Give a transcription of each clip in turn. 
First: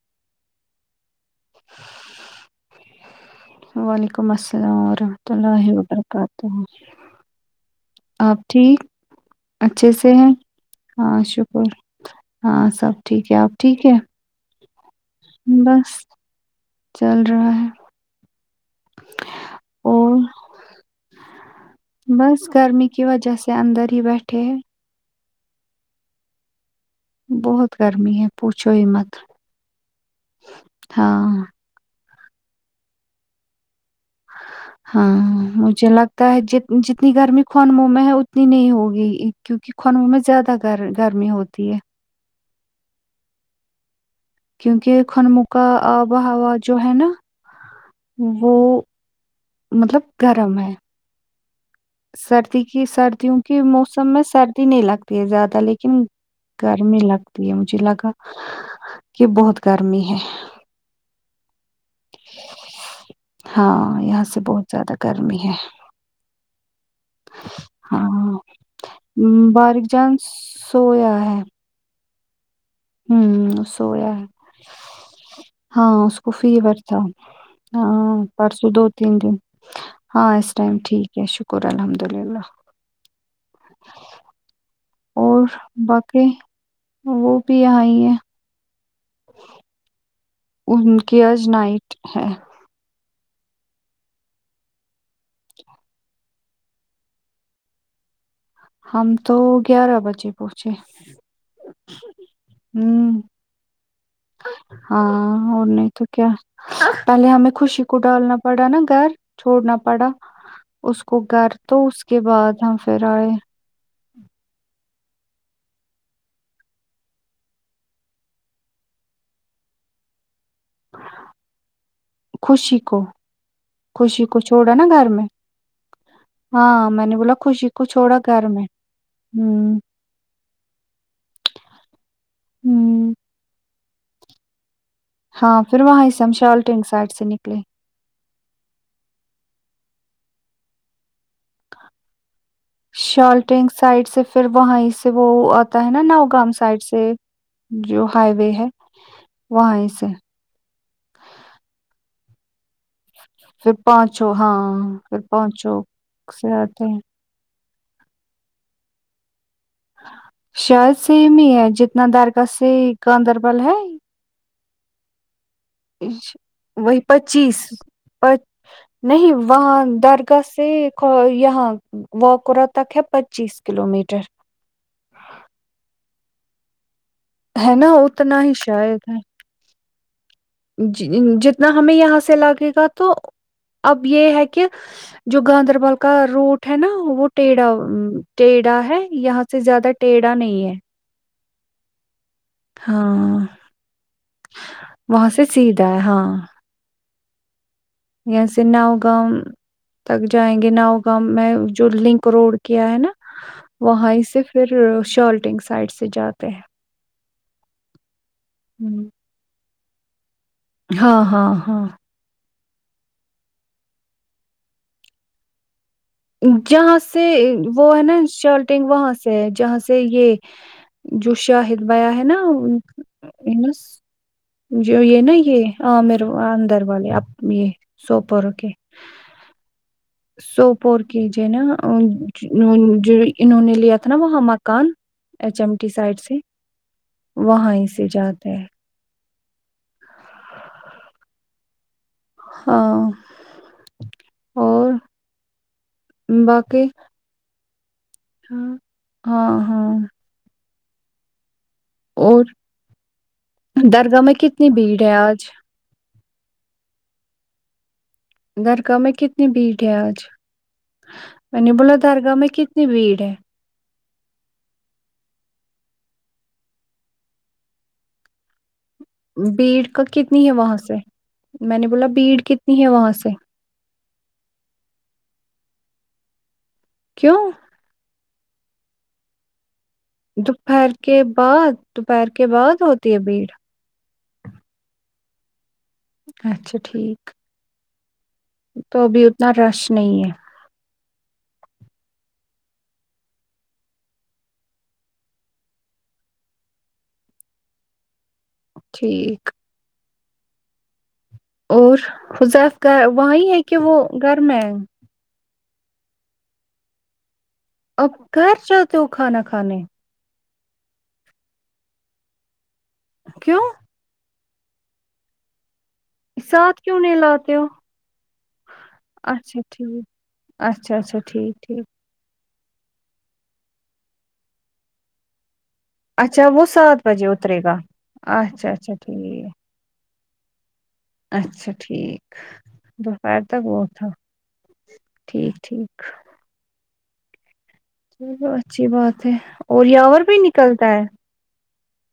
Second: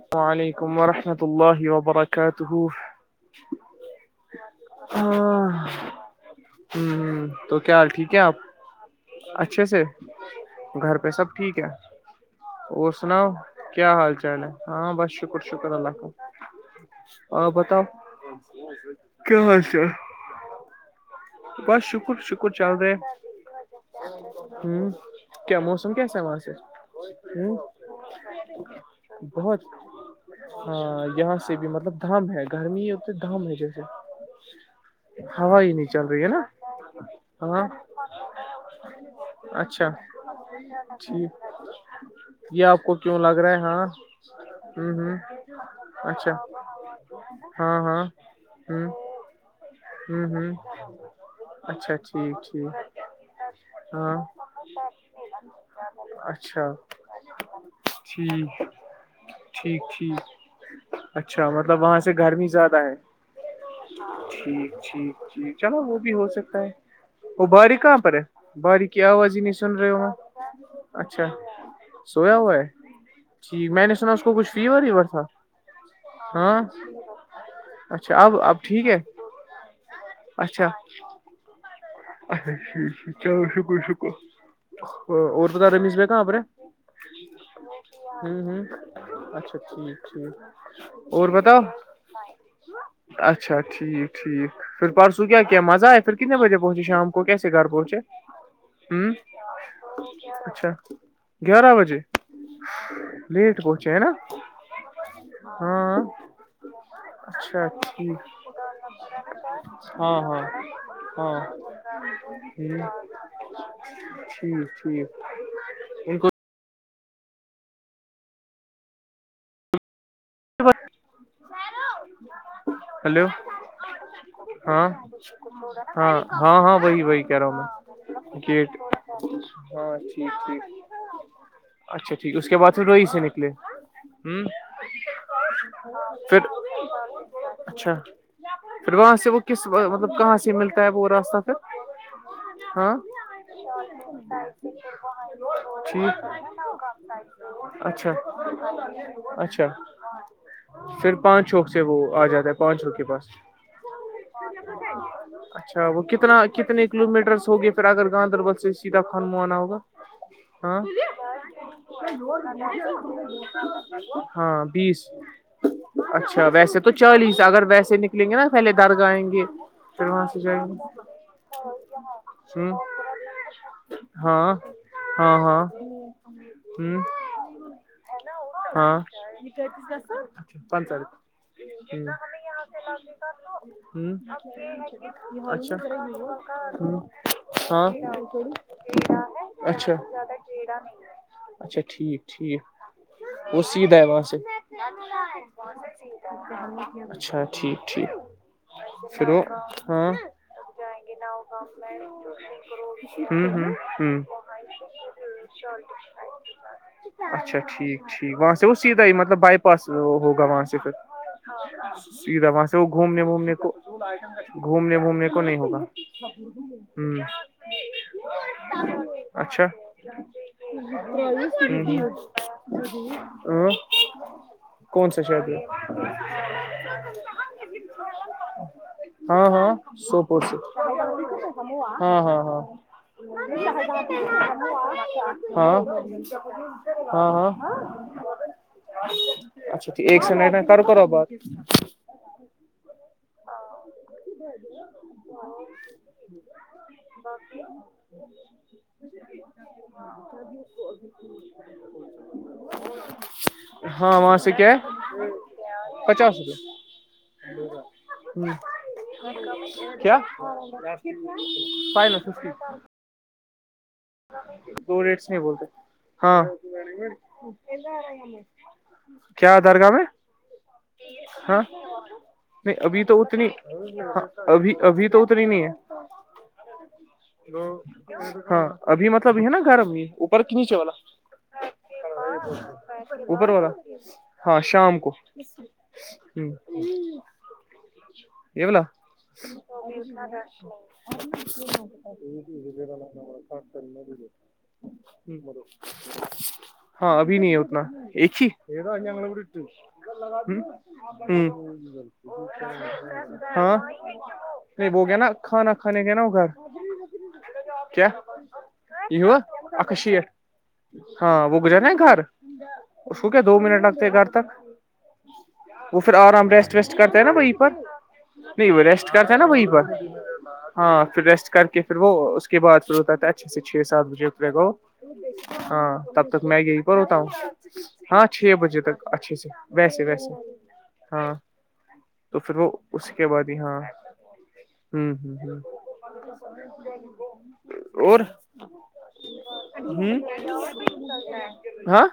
السل علیکم ورحمۃ اللہ وبرکاتہ وعلیکم السلام ورحمۃ اللہ وبرکاتہ تو کیا حال ٹھیک ہے آپ ٹھیک اچھے سے گھر پہ ہاں سب ٹھیک ہے شکر ہاں اور سب سناؤ ٹھیک ہے آپ ٹھیک ہے کیا حال ہاں بس شکر شکر اللہ بس خظ چل آ رہا ہے بتاؤ کیا حچ [inaudible] بس شکر بس شکر چل گرمی رہے کی وجہ سے اندر ہی بیٹھے ہیں ہوں کیا موسم کیسا ہے وہاں سے ہ بہت گرمی ہے پوچھو ہی مت بہت ہاں دام ہے گرمی ات دام ہے جیسے ہاں ہوا ہی نہیں مجھے چل رہی لگتا ہے نا جتنی گرمی ہاں خان مہ میں ہے اتنی نہیں ہوگی کیونکہ اچھا کن میں زیادہ گ گرمی ٹھیک ہوتی ہے یہ آپ کو کیوں لگ رہا ہے ہاں کیونکہ ہ ہ خنم کا آب و اچھا ہوا جو ہے نا ہاں ہاں وہ ہوں مطلب گرم ہے اچھا اچھا سردی کی سردیوں کے موسم میں سردی نہیں لگتی ہے زیادہ لیکن اچھا گرمی لگتی ہے مجھے لگا ٹھیک کہ بہت ٹھیک گرمی ہے ٹھیک اچھا مطلب وہاں سے گرمی زیادہ ہے ہاں یہاں سے بہت ٹھیک زیادہ ٹھیک گرمی ہے ٹھیک چلو وہ بھی ہو سکتا ہے وہ باری کہاں ہاں پر ہے باری کی آواز ہی ہم، نہیں سن باریک رہے وہاں جان سویا اچھا ہے سویا ہوا ہے ہوں ٹیک میں نے سویا سنا اس ہے کو کچھ فیور ہیور تھا ہاں اس کو ہاں فیور تھا اچھا ہاں اب اب پرسوں ٹھیک دو ہے تین دن ہاں اس ٹائم ٹھیک ہے شکر الحمد اللہ ا چلو شکر شکر اور اورور پرکار ر مس با باقی آبرے وہ بھی یہاں ہی ہے ہوں ہ اچھا ٹھیک ٹھیک ان کی اور آج بتاؤ نائٹ ہے اچھا ٹھیک ٹھیک پھر پرسوں کیا کیا مزہ ہے پھر کتنے بجے پہنچے شام کو کیسے گھر پہنچے ہم ہ ہم تو گیارہ بجے اچھا پہنچے گیارہ ہ چینہ ہاں اور نہیں تو کیا پہلے ہمیں اچھا خوشی کو ٹھیک ڈالنا پڑا نا گھر چھوڑنا پڑا ہاں ہاں اس کو ہاں گھر تو اس کے بعد ہم پھر آئے ٹھیک ٹھیک ان کو خوشی کو ہلو خوشی کو چھوڑا نا ہاں گھر میں ہاں ہاں ہاں وہی میں نے وہی بولا کہہ رہا ہوں خوشی کو چھوڑا میں گھر گیٹ ہوں ہاں ٹھیک ٹھیک اچھا ٹھیک اس کے بعد پھر روئی ہوں سے نکلے ہ ہاں پھر وہاں سے ہم پھر شالٹینگ سائڈ سے نکلے اچھا پھر وہاں سے وہ کس مطلب کہاں سے ملتا ہے وہ راستہ پھر ہاں شالٹینگ سائڈ سے پھر وہیں سے وہ آتا ہے نا ٹھیک نوگام سائڈ سے جو اچھا ہائی وے ہے اچھا وہاں سے پھر پانچ چوک سے وہ آ جاتا ہے پہنچ ر کے بس پھر پانچوں ہاں پھر پانچوں اچھا وہ کتنا سے آتے کتنے ہیں کلو میٹرس ہوگے ھر اگر گاندربل سے سیدھا کان موانا ہوگا ہاں شہد سیم ہی ہے جتنا دار کا سے گاندربل ہے ہاں بیس ش- اچھا ویسے تو وہی چالیس پچیس اگر ویسے نکلیں گے پچ نا پہلے درگاہ آئیں نہیں گے وہاں پھر وہاں سے درگاہ جائیں گے یہاں وکرا ہ تک ہے پچیس کلو میٹر ہاں ہاں ہاں ہوں ہے نا اتنا ہی شاید ہے کتس گس [inaudible] جتنا ہمیں یہاں سے لگے گا تو اب یہ ہے کہ جو گاندربل کا روٹ ہے نا اچھا وہ ٹیھا ہاں ٹیھا ہے یہاں سے زیادہ اچھا ٹیڑھا نہیں ہے اچھا ٹھیک ٹھیک ہاں وہ سیدھا ہے وہ وہاں سے سیدھا ہے ہاں اچھا ٹھیک ٹھیک اں سے ناؤ گاؤ پھر وہ ہاں تک جائیں گے ناؤ گاؤں میں جو لنک روڈ کیا ہے نا ہوں ہوں وہیں ہوں سے پھر شالٹنگ سائڈ سے جاتے ہیں اچھا ٹھیک ٹھیک وہاں سے وہ سیدھا ہوں ہی مطلب بائی پاس ہوگا وہاں سے پھر ہاں ہاں ہاں سیدھا وہاں سے وہ گھومنےومنے کو گھومنے وھومنے کو نہیں ہوگا جہاں ہوں سے وہ ہے نا شرٹنگ وہاں سے ہے اچھا جہاں سے یہ جو شاہد بیاں ہے نا ہ [unintelligible] جو کون یہ سا نا شہر ہے یہ ہ میرے اندر والےب یہ سوپر اوکے ہاں ہاں سو پٹ [unintelligible] سوپور کیجے نا جو انہوں نے لیا تھا نا وہاں مکان ایچ ایم ہاں ٹی ہاں سائڈ سے ہاں ہاں وہاں ہی سے جاتا ہے اچھا تو ایک سے مٹ میں کر کرو بات ہاں آ اور باقی [unintelligible] باقی [unintelligible] ہاں ہاں ہاں بھی ابھی [inaudible] اور درگاہ میں وہاں سے کتنی کیا بھیڑ ہے آج پچاس روپئے درگاہ میں ہ کتنی بھیڑ ہے کیا آج میں نے بولا فائ ل درگاہ سست میں [unintelligible] کتنی بھیڑ ہے دو ریٹس نہیں بولتے ہاں کیا بیڑ درگاہ کا میں کتنی ہے وہاں سے ہاں میں نے بولا بیڑ نہیں کتنی ہے ابھی وہاں تو سے اتنی ابھی ابھی تو اتری نہیں ہے کیوں ہاں ابھی مطلب ہے نا گرم ہی دوپہر کے بعد دوپہر کے بعد ہوتی ہے بھیڑ اوپر ہاں شام کو اچھا ٹھیک تو ابھی اتنا رش نہیں ہے م [inaudible] ہاں ابھی نہیں ہے اتنا ایک ہی ادا گ ٹھیک اٹ [unintelligible] اور حذیف گھر وہیں [unintelligible] ہے ہاں کہ وہ گھر میں ہے نہیں ب گیا نا کھانا کھانے کے نا ہو گھر کیا اب گھر جاتے ہو یہو کھانا کھانے ات شیھ [unintelligible] ہاں وہ گزر نا گھر اس کو کیا دو کیوں منٹ لگتے ہیں گھر تک وہ پھر آرام ریسٹ ساتھ ویسٹ کیوں نہیں کرتے ہیں نا وہیں لاتے ہو پر نہیں وہ ریسٹ کرتا نا اچھا وہیں پر ٹھیک اچھا ہاں اچھا پھر ریسٹ ٹھیک کر کے ٹھیک وہ اس کے بعد پھر ات اچھے سے چھ سات بجے اترے گا ہاں تب تک اچھا میں وہ یہی پر سات ہوتا ہوں بجے اترے گا ہاں چھ اچھا بجے اچھا تک اچھے سے ٹھیک ویسے ویسے ہاں اچھا ٹھیک تو پھر وہ اس کے دوپہر بعد ہی تک ہاں وہ تھا ٹھیک وہ [inaudible] یہ اچھی بات ہے اور یاور بھی نکلتا ہے ہاں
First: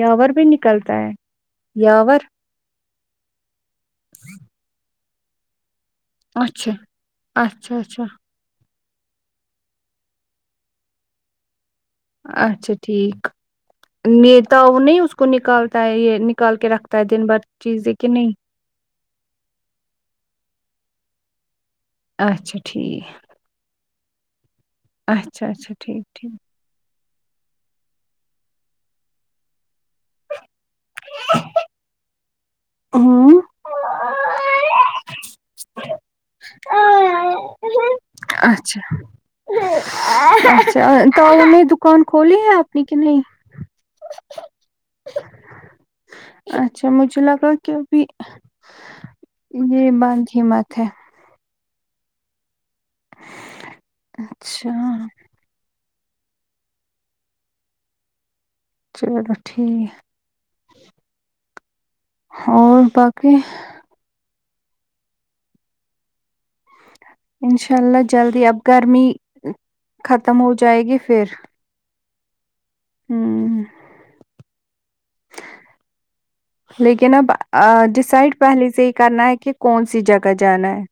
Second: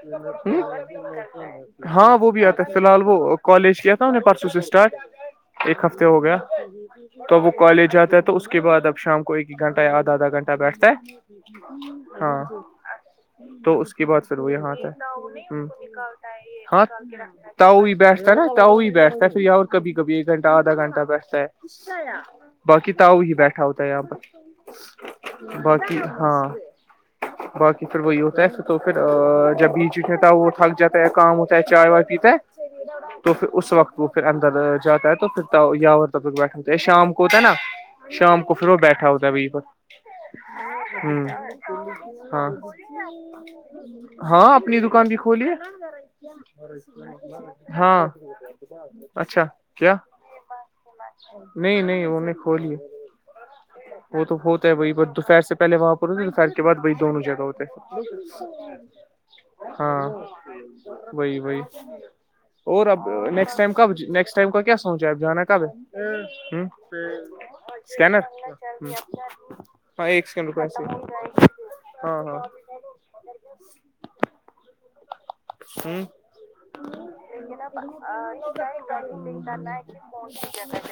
یاور بھی نکلتا ہے ہاں یاور وہ بھی تو فی الال وہ کالج کی تھاام پرسو س اسٹارٹ ایک ہفتے ہو گیا اچھا تو وہ اچھا کالج اچھا جاتا تو اس کے بعد اب شام کو ایک ایک گھنٹہ یا آدا آدھا گھنٹہ بیٹھتا ہے ہاں اچھا ٹھیک تو اس کے بعد پھر نیتا یہاں وہ آتا نہیں اس کو ہے نکالتا ہے یہ نکال کے رکھتا ہے دن بھر چیزیں کہ نہیں ا تو وہی بیٹھتا ہے پھر اور کبھی کبھی ایکھنٹہ آھا گھٹہ بیٹھتا ہے اچھا باقی ٹھیک تاؤ ہی بیٹھا ہوتا ہے یہاں اچھا پر اچھا باقی ٹھیک ٹھیک ہاں باقی پھر وہی ہوتا ہے تو پھر جب بیچ اٹےتا وہ تھک جاتا ہے کام ہوتا ہے چائے وائے پیتا ہے تو ہوں پھر اس وقت وہ پھر اندر جاتا ہے تو پھر یاور تبک بیٹھتے شام کو ہوتا ہے نا شام کو پھر وہ بیٹھا ہوتا ہے وہیں پر اچ اچھا تو ہ میں دکان کھولی ہاں ہے آپ نے کہ نہیں ہاں اپنی دکان بھی کھولیے اچھا مجھے لگا کہ ہاں ابھی اچھا یہ کیا بند ہی مت ہے نہیں نہیں ان نے کھولی وہ تو ہوتا اچھا ہے وہی ب دوپہر سے پہلے وہاں پر ہوتے دوپہر کے بعد وہی دونوں جگہ ہوتے ہے چلو ٹھیک ہاں وہی وہی اور اب نیکسٹ ٹائم کب نسٹ ٹائم کا کیا سوچ ہے اب جانا کب ہے ہ انشاء اللہ اسکینر جلدی اب گرمی ہاں ایک ختم سیکڈ ہو پس جائے گی ہاں ہاں ہاں جی لیکن اب ڈسائڈ پہلے سے ہی کرنا ہے کہ کون سی جگہ جانا ہے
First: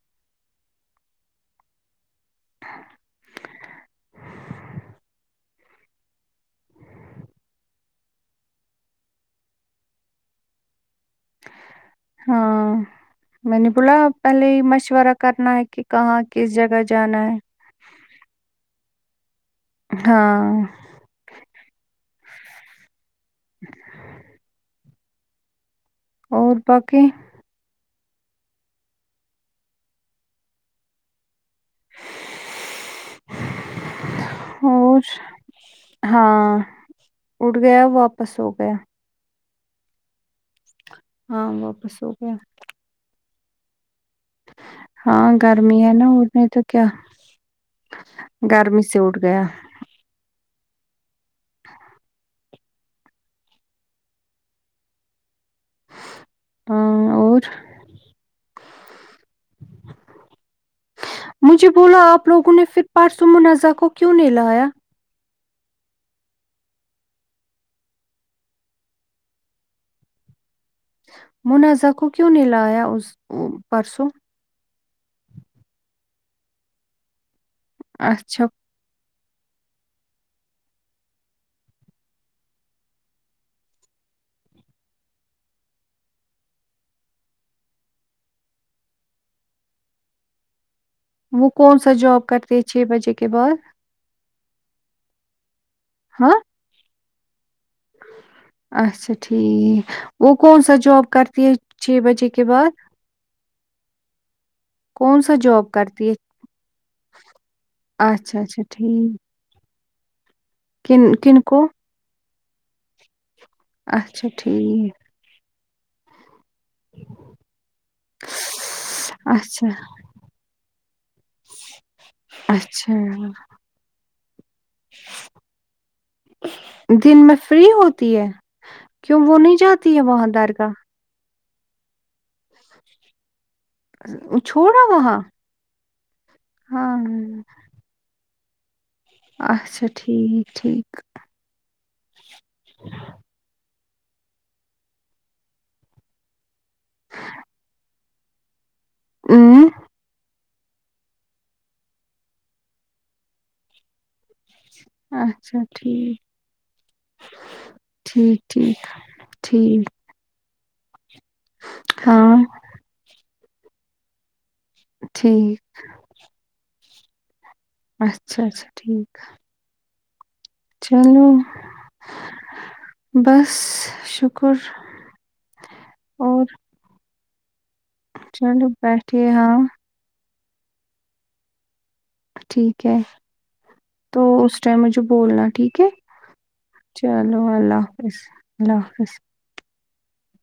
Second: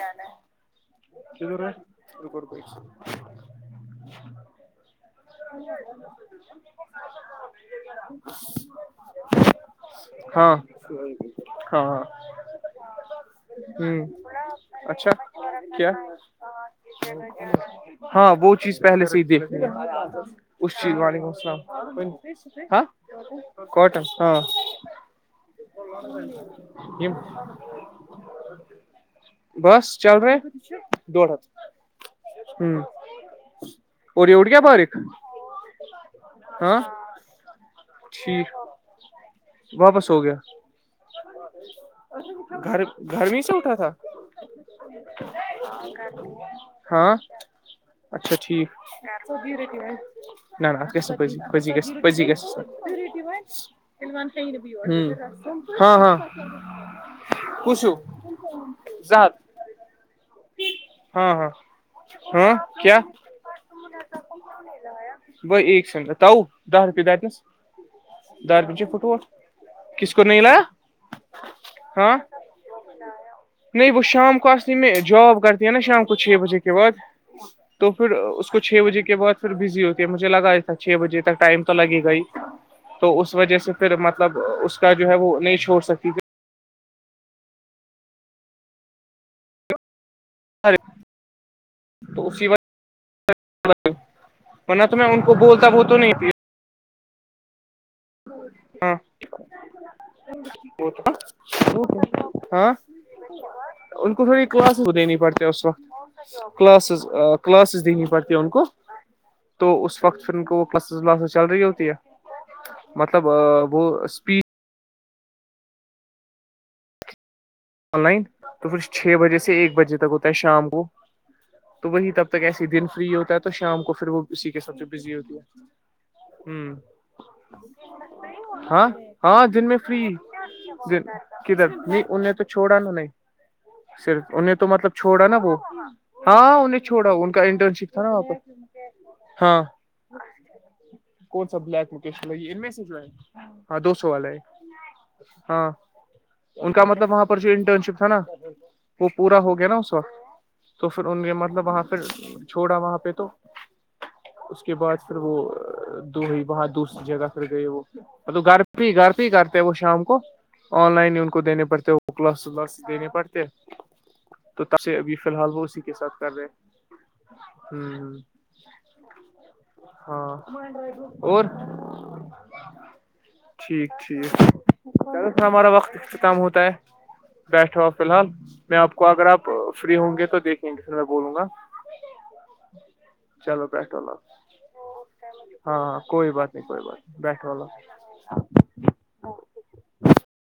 ک دور ہے کوئی [unintelligible] ہاں ہاں ہاں ہاں میں نے بولا ہ پہلے یہ اچھا مشورہ کرنا ہے کہ کیا کہاں کس جگہ جانا ہے ہاں وہ چیز پہلے سے ہی دیکھنی ہے ہاں اس چیز وعلیکم السلام ہاں کٹن ہاں اور باقی یہ بس چل رہے ہیں ڈڑ ہات ہوں اور اوٹ گیا باریک اور ہاں اٹ گیا واپس ہو ٹھیک گیا واپس ہو گیا ہاں واپس ہو گیا گھر گھر میں سے اٹھا تھا [unintelligible] ہاں گرمی ہے نا ا میں تو کیا ہاں اچھا ٹھیک گرمی سے اٹھ گیا نہ ن اس گ ن پزی پزی گ پزی گی ہ ہاں ہاں ہاں اور پوچو جات مجھے بولا آپ لوگوں ہاں نے پھر کیٛاہ پارسو منازع کو کیوں نہیں لایا بھ ایک سنتاؤ دہ روپ د دیس دار پنچ فٹوٹ کس کو نہیںلا منازہ کو کیوں نہیں لایا اس نہیں وہ پرسوں شام کو اصلی میں جاب کرتی ہے نا شام کو چھ بجے کے بعد تو پھر اچھا اس کو چھ بجے کے بعد پھر بزی ہوتی ہے مجھے لگا ایس چھ بجے تک ٹائم تو لگے گ ہی تو اس وجہ سے پھر مطلب اس کا جو ہے وہ نہیں چھوڑ سکی گ ا وہ کون سا جاب کرتے ہیں چھ بجے کے بعد منا تو میں ان کو بولتا وہ تو نہیں ہاں [unintelligible] ہاں اچھا ٹھیک وہ کون سا جاب کرتی ہے چھ بجے کے ہاں بعد [inaudible] ان کو تھوڑی کلاسز دینی کون سا پڑتی اس جاب وقت کرتی ہے کلاسز کلاسز دینی پڑتی ہے اچھا ان اچھا کو ٹھیک تو اس وقت پھر ان کو وہ کلاسز کن ولاز کن چل کو رہی ہوتی ہے سب اچھا ٹھیک آن لائن تو پھر چھ بجے سے اچھا ایک بجے تک ہوتا ہے شام کو تو وہی تب تک ایس ہی دن اچھا فری ہوتا ہے تو شام کو پھر وہ اسی کے سب سے بزی ہوتی ہے ہ دن میں فری ہوتی ہے ہاں کیوں وہ ہاں نہیں دن میں جاتی ہے فری وہاں در کااہ دن کدھر نہیں ان نے تو چھوڑا نا نہیں صرف انیں تو مطلب چھوڑا نا وہ ہاں انہیں چھوڑا ان کا انٹرن شپ تھا نا وہاپس ہاں اچھا ٹھیک ٹھیک کون سا بلیک لوکیشن لگی ان میں سے جو ہے ہاں دو سو والے ہے ہاں ان کا مطلب وہاں پے تھا نا وہ پورا ہو ا گیا نا اس وقت تو پھر ان نے مطلب وہاں پھر چھوڑا وہاں پہ تو کے بعد پھر وہ اچھا دو ٹھیک وہاں دوسری جگہ پھر گئی وہ ٹھیک گھر ٹھیک پ گھر پ ہی کرتے وہ ٹھیک شام کو آن لائن ان کو ہاں کلاسس دینے پڑتے تو ت سے ابھی فی الحال ٹھیک وہ اسی کے ساتھ کر رہے ہ اچھا اچھا ٹھیک ہے ہاں اور بس ٹھیک شکر ٹھیک ہمارا وقت اختتام اور ہوتا ہے بیٹھا ہو فی الحال چلو میں آپ کو اگر بیٹھیے آپ ہاں فری ہوں گے تو دیکھیں گے پ میں بولوں گا ٹھیک ہے چلو بیٹھو اللہ تو حافظ اس ٹائم مجھے بولنا ٹھیک ہاں ہے ہاں کوئی بات نہیں کوئی بات نہیں چلو بیٹھو اللہ حافظ اللہ حافظ